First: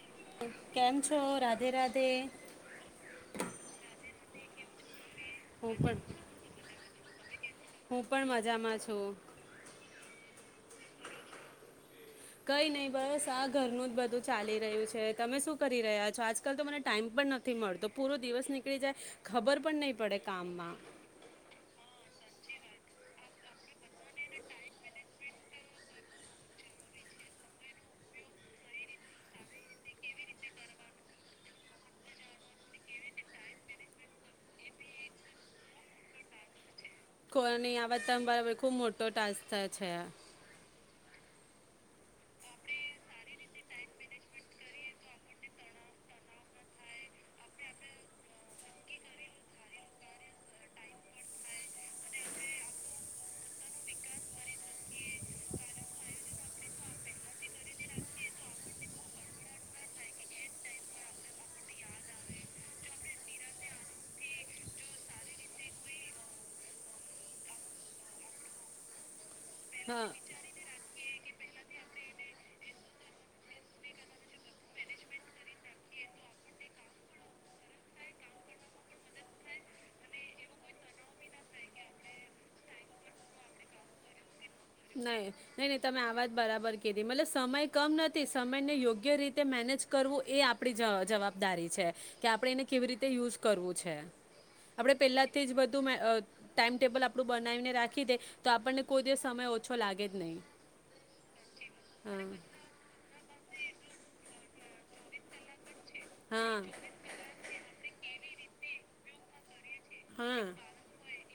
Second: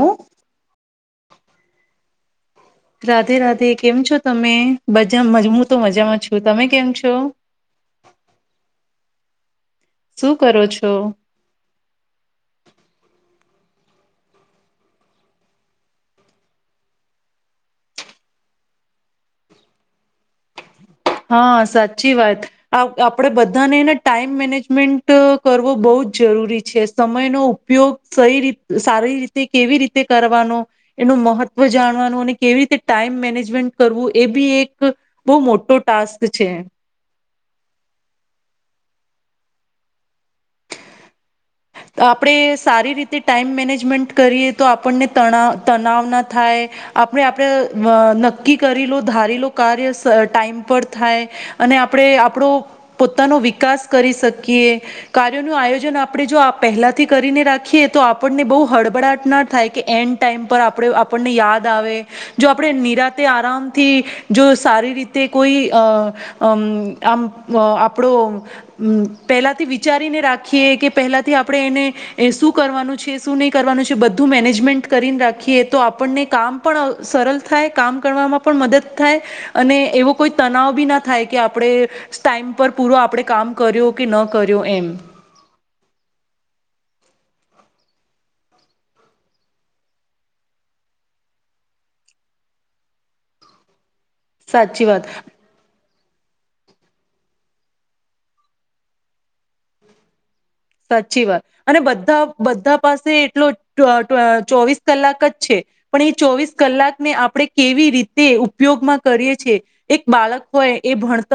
હ કેમ છો. તો રાધે રાધે રાધે રાધે કેમ છો તમે બ હું તો મજામાં છું તમે કેમ છો. છ. હું પણ મજામાં છું. શું કરો છો. કઈ નઈ બસ આ ઘરનું જ બધું ચાલી રહ્યું છે તમે શું કરી રહ્યા છો આજકાલ તો મને ટાઈમ પણ નથી મળતો પૂરો દિવસ નીકળી જાય ખબર પણ નહી પડે કામમાં હા સાચી વાત આપણેે બધાનેને ટાઈમ મેનેજમેન્ટ કરવો બહુ જ જરૂરી છે સમયનો ઉપયોગ સઈ રી સારી રીતે કેવી રીતે કરવાનો એનું મહત્વ જાણવાનું અને કેવી રીતે ટાઈમ મેનેજમેન્ટ કરવું એ બી એક બહુ મોટો ટાસ્ક છે. કોઈની આ હ ખુબ મોટો ટાસ્ થ છે. આપણે સારી રીતે ટાઈમ મેનેજમેન્ટ કરીએ તો આપણને તણ તણવ ના થાય, આપણે આપણે નક્કી કરીલો ધારેલો કાર્ય ટાઈમ પર થાય, અને આપણે આપણો પોતાનો વિકાસ કરી શકીએ કાર્યોનું આયોજન આપણે જો પહેલાંથી કરીને રાખીએ તો આપણને બહુ હળબળટના થાય કે એન્ડ ટાઈમ પર આપણે આપણને યાદ આવે જો આપણે નિરાતે આરામથી જો સારી રીતે કોઈ આમ આપણો પેલાથી હા વિચારીને રાખીએ કે પહેલા. થી આપણે એને શું કરવાનું છે શું નહીં કરવાનું છે બધું મેનેજમેન્ટ કરીને રાખીએ તો આપણને કામ પણ સરળ થાય કામ કરવામાં પણ મદદ થાય અને એવો કોઈ તનાવ બી ના થાય કે આપણે ટાઈમ પર પૂરો આપણે કામ કર્યો કે ન કર્યો એમ નહી નહી નહી તમે આવાજ બરાબર કીધી મતલલે સમય કમ નથી સમય ને યોગ્ય રીતે મેનેજ કરવું એ આપડી જવાબદારી છે કે આપડે એને કેવી રીતે યુઝ કરવું છે. સાચી આપડે વાત પેલા થી જ બધું મે અ ટાાઈમટેબલ આપણું બનાવીને રાખી દે તો આપણને કોઈ દિવ સમય છો લાગે જ નહીં. સાચી વાત અને બધા હા બધા પાસે એટલો [inaudible] ચોવીસ કલાક જ છે. પણ એ ચોવીસ હા કલાકને આપણે કેવી રીતે તે ઉપયોગમાં કરીએ છે. એક બાળક હા હોય એ ભણ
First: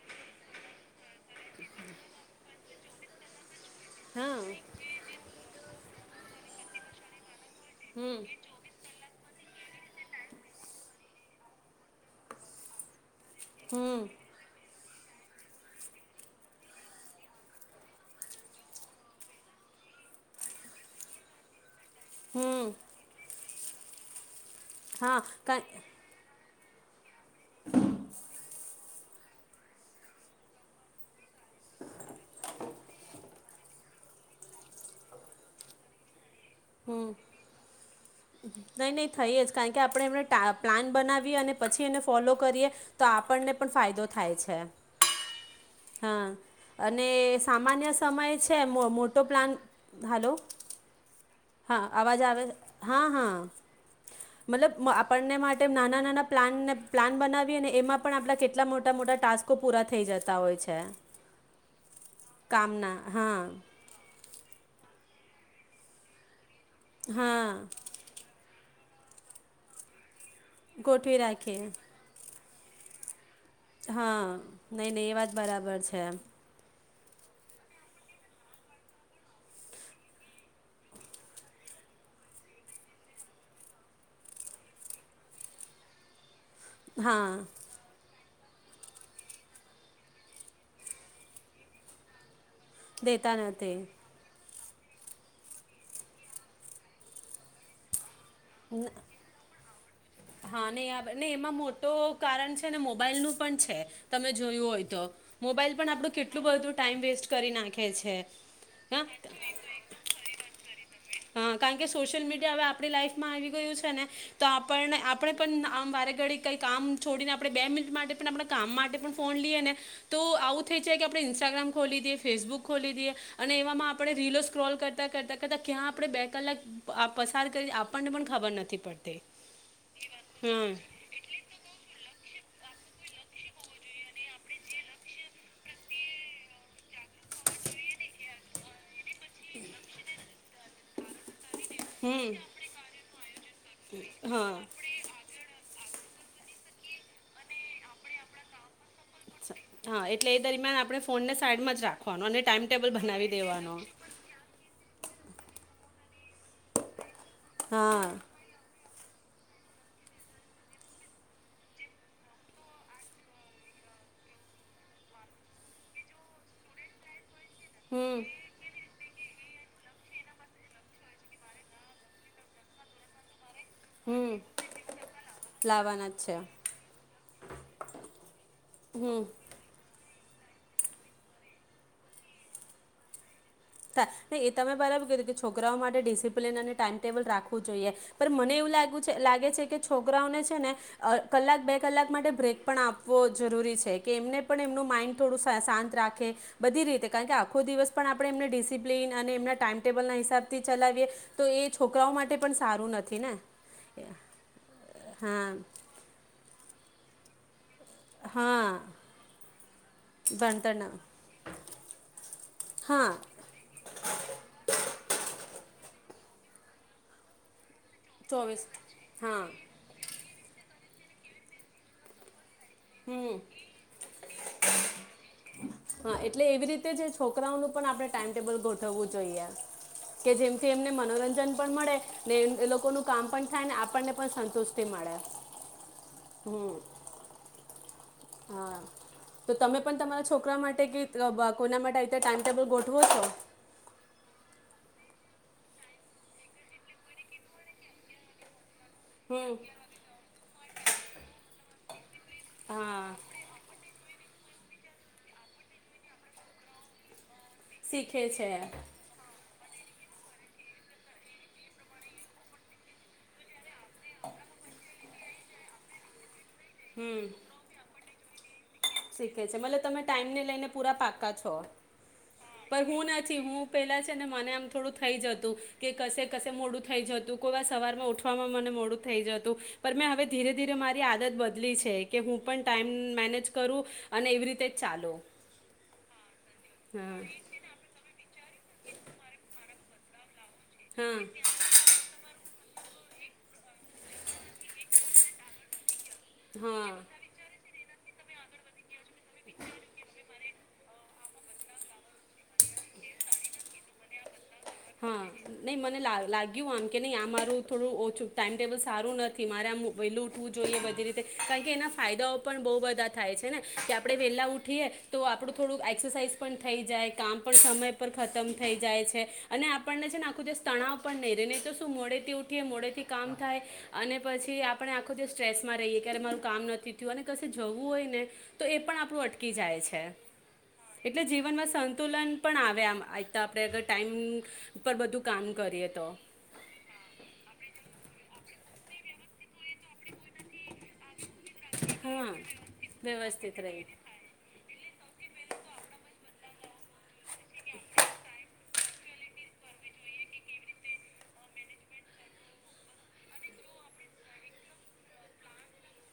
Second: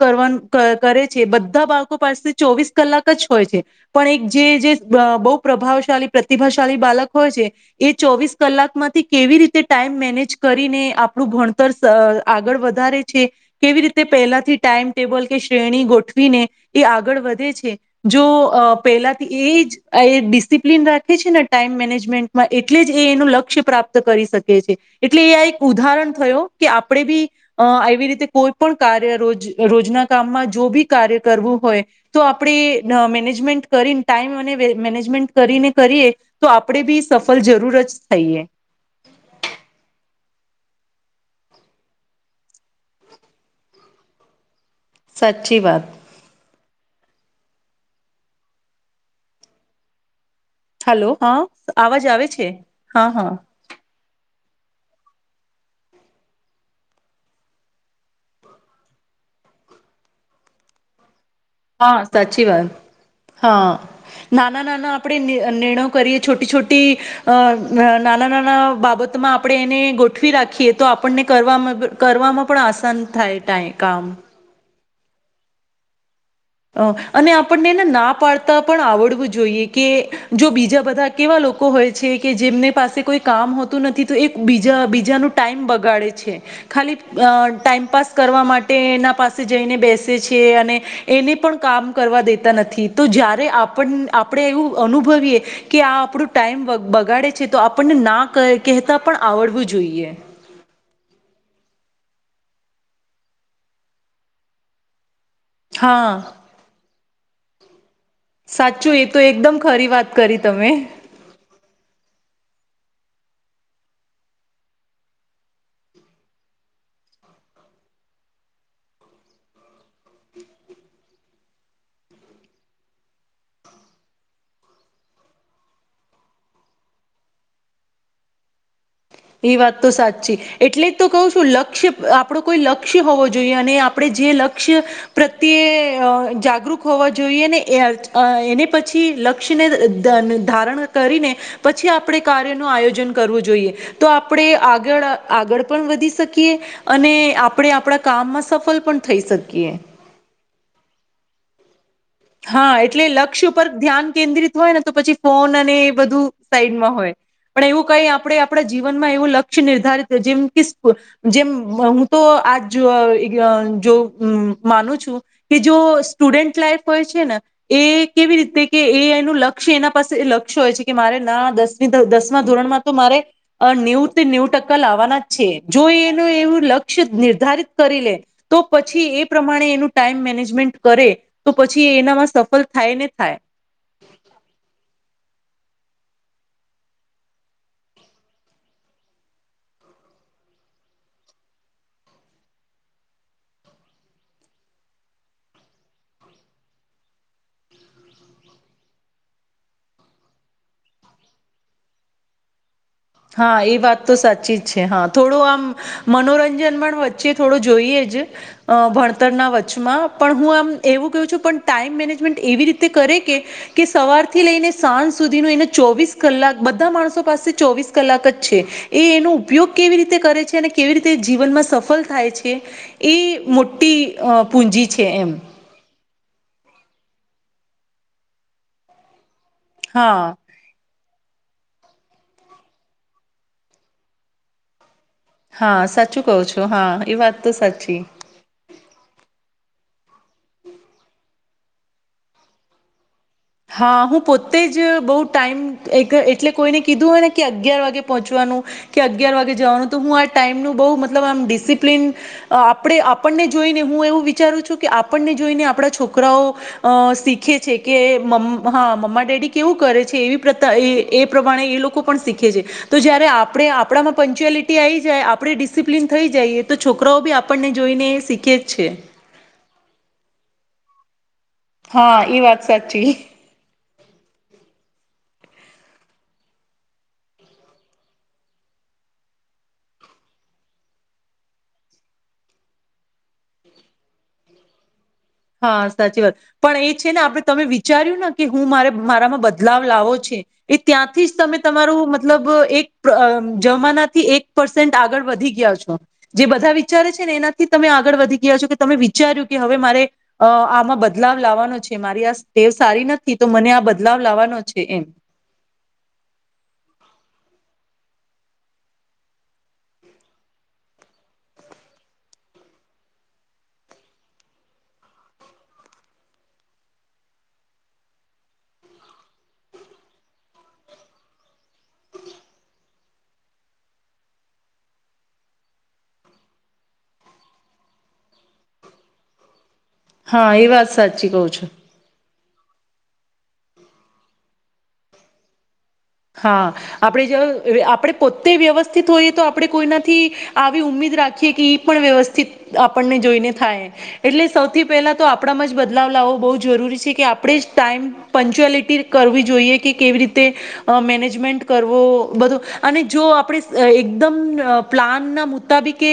કરવા કરે છે બધા બાળકો પાસે ચોવીસ કલાક જ હોય છે. પણ એક હા જે બહુ પ્રભાવશાળલી પ્રતિભાશાળી બાલક હોય છે. એ હમ ચોવીસ કલાક માંથી કેવી રીતે ટાઈમ મેનેજ કરીને આપ આપું ભણતર આગળ વધારે કેવી હમ રીતે પહેલાથી ટાઈમ ટેબલ કે શ્રેણી ગોઠવીને એ આગળ વધે છે જો અ પેલાથી એ જ ડિસિપ્લિન રાખે છે ને ટાઈમ મેનેજ ન્ટમાં હમ એટલે જ એનું લક્ષ્ય પ્રાપ્ત કરી શકે હા એટલે એ આ કા એક ઉદાહરણ થયું. કે આપણે બી આવી રીતે કોઈ પણ કાર્ય રોજ રોજના કામમાં જો બી કાર્ય કરવું હોય તો આપણે મેને મેનેજ કરીને ટાઈમ અને મેનેજમેન્ટ કરીને કરી એ તો આપણેે બી હમ સફળ જરૂર જ થઈએ. નહીં નહીં થઈએ જ કારણ કે આપણે એમને પ્લાન બનાવીએ અને પછી એને ફોલો કરીએ તો આપણને પણ ફાયદો થાય છે. સાચી વાત હા અને સામાન્ય સમય છે મોટો પ્લાન હલો હલો હા અવાજ આવે છે હ હા હ હા મતલબ આપણને માટે નાના નાના પ્લાનને પ્લાન બનાવી અને એમાં પણ આપણા કેટલા મોટા મોટા ટાસ્કો પૂરા થઈ જતા હોય છે હા સાચી વાત કામના હા હા નાના નાના આપણે નિર્ણયો કરીએ છોટી છોટી તી અ હા નાના નાના બાપ બબતમાં આપણે એને ગ ગઠવી રાખીએ તો ગોઠવી આપણને રાખીએ કરવામાં કરવામાં પણ આસાન થાય ટાઈ કામ નહી નહી એ વાત બરાબર છે અને આપણને એને ના પાડતા પણ આવડવું જોઈએ કે જો બીજા બધા કેવા લોકો હોય છે કે જેમને પાસે કોઈ કામ હોતું નથી તો એ બીજા બીજાનું ટાઈમ બગાડે છે ખાલી હા ટાઈમપાસ કરવા માટે એના પાસે જઈને બેસે છે અને એને પણ કામ કરવા દે તા નથી તો દેતા જયયારે નથી આપણે એવું અનુભવીએ કે આ આપણું ટાઈમ બગાડે છે તો આપણને ના કહેતા પણ આવડવું જોઈએ હા ને આ ને એમાં મોટું કારણ છે ને મોબાઈલ નું પણ છે તમે જોયું હોય તો મોબાઈલ પણ હા આપણું કેટલું બધું ટાઈમ વેસ્ટ કરી નાખે છે સાચું હા એ તો એકદમ ખરી વાત કરી તમે હા કારણ કે સોશિયલ મીડિયા હવે આપણી લાઈઇફમાં આવી ગયું છે ને તો આપણને આપણે પણ આમ વારે ઘડી કઈ કામ છોડીને આપણે બે મિનિટ માટે પણ આપણા કામ માટે પણ ફોન લઈએ ને તો આવું થઈ જાય કે આપણે ઇન્સ્ટાગ્રામ ખોલી દઈએ ફેસબુક ખોલી દઈએ અને એવામાં આપણે રીલો સ્ક્રોલ કરતાં કરતાં કરતા ક્યાં આપણે બે કલાક પસાર કરી આપણને પણ ખબર નથી પડતી એ વાત તો સાચી હમ એટલે તો કહું છું લક્ષ્ય આપડું કોઈ લક્ષ્ય હોવું જોઈએ અને આપણે જે લક્ષ્ય પ્રત્યે જાગૃત હોવા જોઈએ ને એને પછી લક્ષ્યને ધારણ કરીને પછી આપણે હમ કાર્ય નો આયોજન કરવું જોઈએ આપે હા આગળ આગળ પણ વધી શકીએ અને આપણે આપણા કામમાં સફળ પણ થઈ શકીએ હા એટલે એ દરમિયાન આપડણે ફોન ને સાઈડ માં જ રાખવાનો અને ટાઈમ હા ટેબલ એટલે બનાવી લક્ષ્ય ઉપર દેવાનો ધ્યાન કેન્દ્રિત હોય ને તો પછી ફોન અને બધું સાઈડમાં હોય પણ એવું હા કઈ આપે આપડે જીવનમાં એવું લક્ષ્ય નિર્ધારિત જેમ કે જેમ હું તો આજ માનું છું કે જ જો સ્ટુડન્ટ લાઈફ હોય છે ન એ હમ કેવી રીતે કે એ એને લક્ષ્ય એના પાસે લક્ષ્ય હોય છે કે મારે ના દસી દસમા ધોરણમાં તો મારે નેવું હમ નેવું ટકા લાવવાના જ છે જો એ લાવવાના જ એનું છે એવું લક્ષ્ય નિર્ધારિત કરી લે તો પછી હમ એ પ્રમાણે એનું ટાઈમ મેનેજમેન્ટ કરે તો પછી એનામાં સફળ થાય ને થાય. હ એ તમે બરાબું કે છોક છોકરાઓ માટે ડિસિપ્લન અને ટાાઈમ ટેબલ રાખવું જોઈએ પણ મને એવુંાગ લાગે છે કે છોકરાઓને છે ને કલાક બે કલાક માટે બ્રેક પણ આપવો જરૂરી છે કે એમને પણ એમનું માઇન્ડ થોડું શાંત રાખે બધી રીતે કારણ કે આખો દિવસ પણ આપણે એમને ડિસિપ્લન અને એમના ટાઈમ ટેબલના હિસાબ થી ચલાવીએ તો એ છોકરાઓ માટે પણ સારું નથી. ને હા એ વાત તો સાચી જ છે હા થોડું આમ મનોરંજન પણ વચ્ચે થોડો જોઈએ જ હા ભણતરના વચચમાં પણ હું આમ ભણતરના એવું કું છું પણ ટાઈમ મેનેજમેન્ટ એવી રીતે હા કરે કે સવારથી લઈને સાંજ સુધીનું એને ચોવીસ કલાક બધા માણસો પાસે ચોવીસ કલાક જ છે ચોવીસ એ એનો હા ઉપયોગ કેવી રીતે કરે છે અને કેવી રીતે જીવનમાં સફળ થાય છે. એ હમ મોટી પૂજી છે એમ હા એટલે એવી રીતે જે છોકરાઓનું પણ આપણે ટાઈમ ટેબલ ગોઠવવું જોઈએ. હા કે જેમ કે એમને મનોરંજન પણ મળે ને એ લોકો ન કામ પણ થાય ને આપણને પણ સંતુષ્ટિ મળે. હા સાચું કહું છું હમ હા એ વાત તો સાચી હા તો તમે પણ તમારા છોકરા માટે કે કોઈના માટે અત્યારે ટાઈમટેબલ ગોઠવો છો હા હું પોતે જ બહુ ટાઈમ એક એટલે કોઈને કીધું હોય ને કે અગિયાર વાગે પહોંચવાનું કે અગિયાર વાગે હમ જવાનું તો હું આ ટાઈમનું બહુ મતલબ આમ ડિસિપ્લિન આપે હા આપણને જોઈને હું એવું વિ વિચારું છું કે આપણને જોઈને આપણા છોકરાઓ છે કે શીખે છે હા [unintelligible] કેવું કરે છે પ્રમાણે એ લોકો પણ શીખે છે તો જારે આપ આપણામાં પંચુલટી આવી જાય આપણે ડિસિપ્લન થઈ જાયે તો છોકરાઓ હમ બી આપણને જોઈને શીખે જ છે શીખે છે મતલબ તમે ટાઈમને લઈને પૂરા પાકા જો હા એ વાત સાચી. હું પેલા ને મને આમ થોડું થઈ જતું કે કશે કશે મોડું થઈ જતું કોઈ વાર સવાર માં ઉઠવામાં મને મોડું થઈ જતું પણ મેં હવે ધીરે ધીરે મારી આદત બ બદલી છે કે હું પણ ટાઈમ મેનેજ કરું અને એવી રીતે જ ચાલુ હા સાચી વાત. પણ એ છે ને હા આપડે તમે વિચાર્યું ને કે હું મારે મારામાં બદલાવ લાવો છે. એ હા ત્યાંથી જ તમે તમારું મતલબ એક જમાનાથી એક પર્સેન્ટ આગળ વધી ગયા છો. જે બધા હા વિચારે છે ને એનાથી તમે આ આગળ વધી ગયા છો કે તમે વી વિચાર્યું કે હવે મારે અ આમાં બદલાવ લાવવાનો છે મારી આ ટેવ સારી નથી તો મને આ બદલાવ લાવવાનો છે એમ હા નઈ મને લાગ્યું આમ કે નહી આ આમારું થોડું ઓછું ટાઈમ ટેબલ સારું નથી મારે આમ વહેલું ઉઠવું જોઈએ બધી રીતે કારણ કે એના ફાયદાઓ પણ બહુ બધા થાય છે ને કે આપણે વહેલા ઊઠીએ તો આપણું થોડુંક એક્સરસાાઈઝ પણ થઈ જાય કામ પણ સમય પર ખતમ થઈ જાય છે. અને આપણને છે ને આખું જે તણાવ પણ નહી રહે નહી તો શુ મોડેથી ઉઠી મોડેથી કામ થાય અને પછી આપણે આખું દિવસ સ્ટ્રેસમાં રહીએ ક્યારે મારું કામ નથી થયું અને કશે જવું હોય ને તો એ પણ આપણું અટકી જાય છે. હા એ વાત એટલે સાચી કહું જીવનમાં છું. સંતુલન પણ આવે આમ એકત્યર આપણે આગર ટાઈમ પર બધું કામ કરીયે હા આપણે જો આપેડે જો પોતે વ્યવ તજિસ હોઈ તો આપણે કોઈનાથી આવી ઉમિદ રા પણ હા વ્યવસ્થિત આપણને જોઈને વ્યવસ્થિત રહી થાય એટલે સૌથી પહેલા તો આપણામાં જ બદલાવ લાવો બો જરૂરી છે કે આપણે જ ટાઈમ પંચ્યુઅલિટી કરવી જોઈએ કે કેવી રીતે મેનેજમેન્ટ કરવો બધું અને જો આપણે એકદમ પ્લાનના મુતાબિકે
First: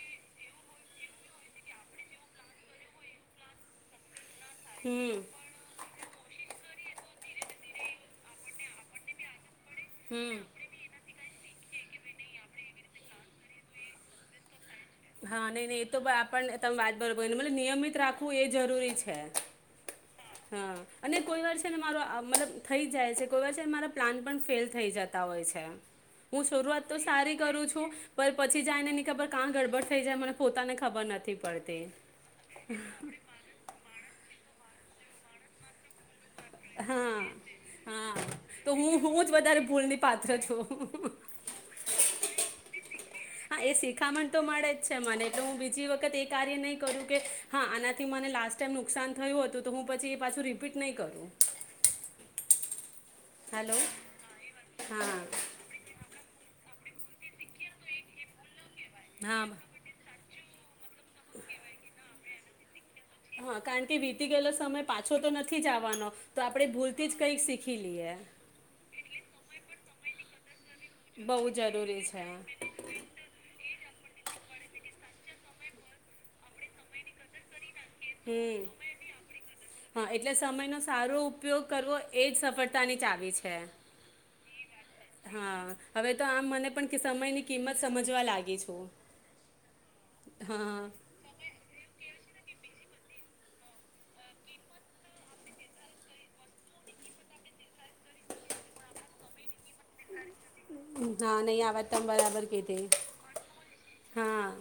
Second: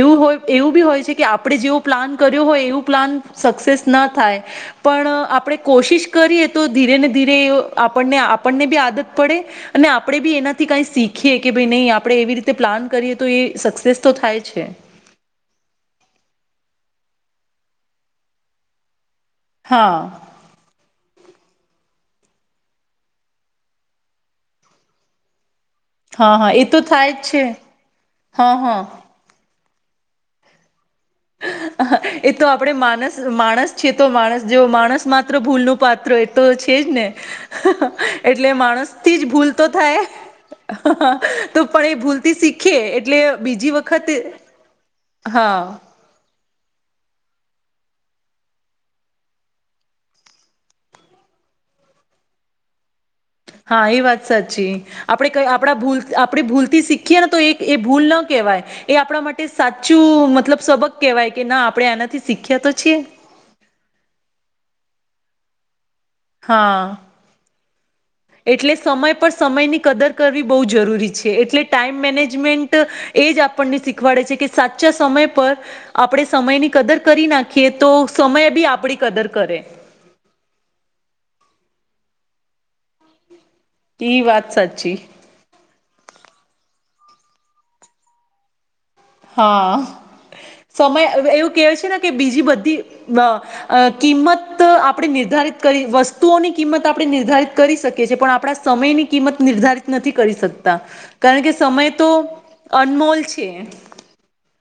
એવું હોય એવું બી હોય છે કે આપણે જેવો પ્લાન કર્યો હોય એવું પ્લાન સક્સેસ ન થાય પણ હમ આપણેે કોશિશ કરીએ તો ધીરે ને ધીરે આપણને આપણને બી આદત પડે અને આપણે બી હમ એનાથી કઈ શીખીએ. કે ભાઈ નહી આપડણે એવી રીતે પ્લાન કરીએ તો એ સક્સેસ તો થાય છે. હા નહી નહી એ તો આપ તમે વાત બરોબર નિયમિત રાખવું એ જરૂરી છે. હા હા અને કોઈ વાર છે ને મારો મતલબ થઈ જાય છે કોઈ વાર છેને મારા પ્લાન પણ ફેલ થતા હોય છે. હા હું હા એ શરૂઆત તો થાય જ સારી છે કરું છું પણ હા પછી હા જાયને ની ખબર કા ગડબડ થઈ જાય મને પોતાને ખબર નથી પડતી એ તો આપણેે માણસ માણસ છે તો માણસ જેવો માણસ માત્ર ભૂલનું પાત્ર તો છે જ ને હા હા એટલે તો માણસ હું થી હું જ ભૂલ વધારે તો ભૂલની થાય પાત્ર છું તો પણ એ ભૂલ થી શીખ [inaudible] હા એ શિખામણ તો મળે જ છે મને એટલે હું હા બીજી વખત એક ક્યારે ની કરું કે હા આનાથી મને લાસ્ટ ટાઈમ નુકસાન થયું હતું તો હું પછી પાછું રિપીટ ન કરું હલો હા એ વાત સાચી હા આપણે ક આપણા ભૂલ આપણે ભૂલતી થી શીખે તો એક એ ભૂલ ના કહેવાય એ આપણા હા માટે સાચું મતલબ સબક કહેવાય કે ના આપણે આનાથી શીખ્યા તો છીએ હા કારણ કે વીતી ગયેલો સમય પાછો તો નથી જ આવાનો તો આપણે હા ભૂલથી જ કંઈક શીખી લઈએ એટલે સમય પર સમય ની કદર કરવી બો જરૂરી છે બહુ એટલે ટાઈમ જરૂરી છે મેનેજમેન્ટ એ જ આપણ વાડે છે કે સાચા સમય પર આપણે સમયની કદર કરી નાખી કે તો સમય બી હમ આપડી કદર કરે હા એટલે સમયનો સારો ઉપયોગ કરવો એ જ સફળતાની ચાવી છે ઈ વાત સાચી હા હવે તો આમ મને પણ સમયની કિંમત સમજવા લાગી છે હા, સમય એવું કેવા છે ને કે બીજી બધી બ કિંમત આપણે નિર્ધારિત કરી વસ્તુઓની કિંમત આપણે નિર્ધારિત કરી શકીએ છીએ, પણ આપણા સમયની કિંમત નિર્ધારિત નથી કરી શકતા, હા કારણ કે નહીં આ વાત સમય તમે તો બરાબર કીધી અનમોલ છે. હા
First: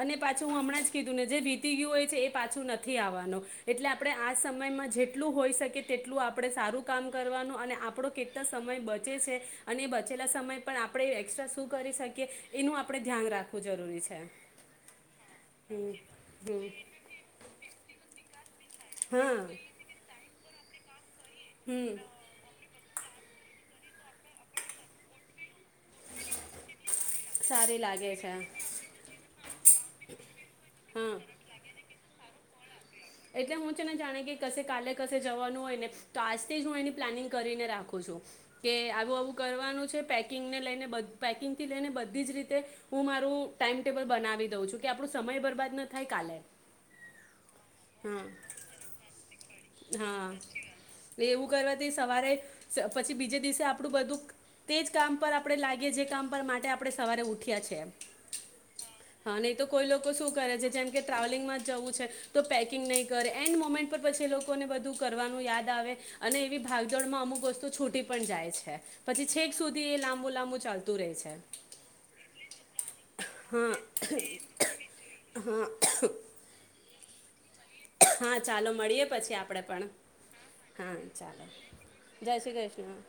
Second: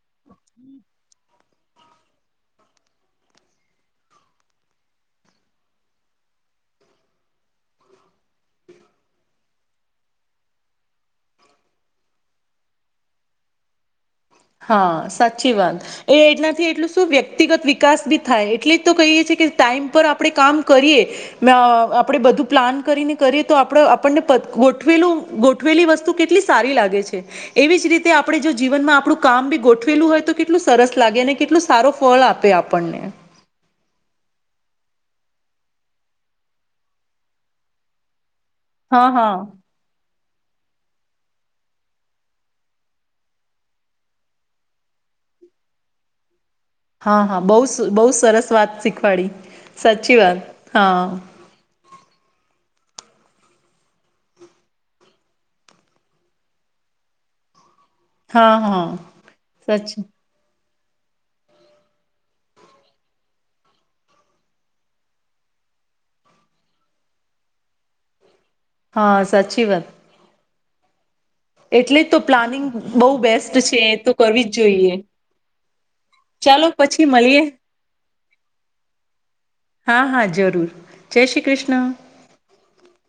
અને પાછું હું હમણાં જ કીધું ને જે વીતી ગયું હોય છે એ પાછું નથી આવવાનું, એટલે આપણે આ સમયમાં જેટલું હોઈ શકે તેટલું આપણે સારું કામ કરવાનું અને આપણો કેટલો સમય બચે છે. અને બચેલા સમયે પણ આપણે એસ્ટ્રા શું કરી શકીએ, એનું આપણે ધ્યાન રાખવું જરૂરી છે. હા સાચી વાત, હમ એ એટનાથી હમ એટલું શું વ્યક્તિગત વિકાસ બી થાય. એટલી જ તો કહીએ છીએ હા કે ટાઈમ પર આપણે કામ કરીએ. મે હમ આપણે બધું પ્લાન કરીને કરીએ તો આપ આપણને ગોઠવેલું ગ ઉઠવેલી વસ્તુ કેટલી સારી લાગે છે, સારી એવી જ રીતે લાગે છે આપણે જો જીવનમાં આપણું આ બી ગોઠવેલું હોય તો કેટલું સરસ હા લાગે અને કેટલું સારો ફળ આપે આપણને એટલે હું છે ને જાણે કે ક કાલે ક જવાનું હોય ને તો આજથી જ હું એની પ્લાનિંગ કરીને રાખું છું. કે હા આવું હા આવું કરવાનું છે પેકિંગને લઈને બધ પેકિંગ થી લઈને બધી જ રીતે હું મારું ટાઈમટેબલ બનાવી દઉં છું કે આપણું સમય બરબાદ ન થાય કાલે હા હા બ બહુ હા સરસ વાત શીખવાડી. સાચી હા વાત હા એવું કરવાથી સવારે પછી બીજે દિવસે આપણું બધું તે જ કામ પર આપણે લાગીએ જે કામ પર માટે આપણે સવારે ઉઠ્યા છી એમ હા હા હા નહી તો કોઈ સાચી લોકો શું કરે છે જેમ ટ્રાવેલિંગમાં જવું છે તો પેકિંગ નહી કરે એન્ડ મોમેન્ટ પર પછી લોકોને બધું કરવાનું યાદ આવે અને એવી ભાગજોડ માં અમુક વસ્તુ છૂટી પણ જાય છે. હા પછી છેક સાચી વાત સુધી એ લાંબુ લાંબુ ચાલ દૂર છે. એટલે જ તો પ્લાનિંગ બહુ બેસ્ટ હા છે તો કરવી જ જોઈએ હા ચાલો પછી મળીએે. હા ચાલો મળીએે પછી આપડે પણ હા હા જરૂર હા જય શ્રી ચાલો કૃષ્ણ જય શ્રી કૃષ્ણ.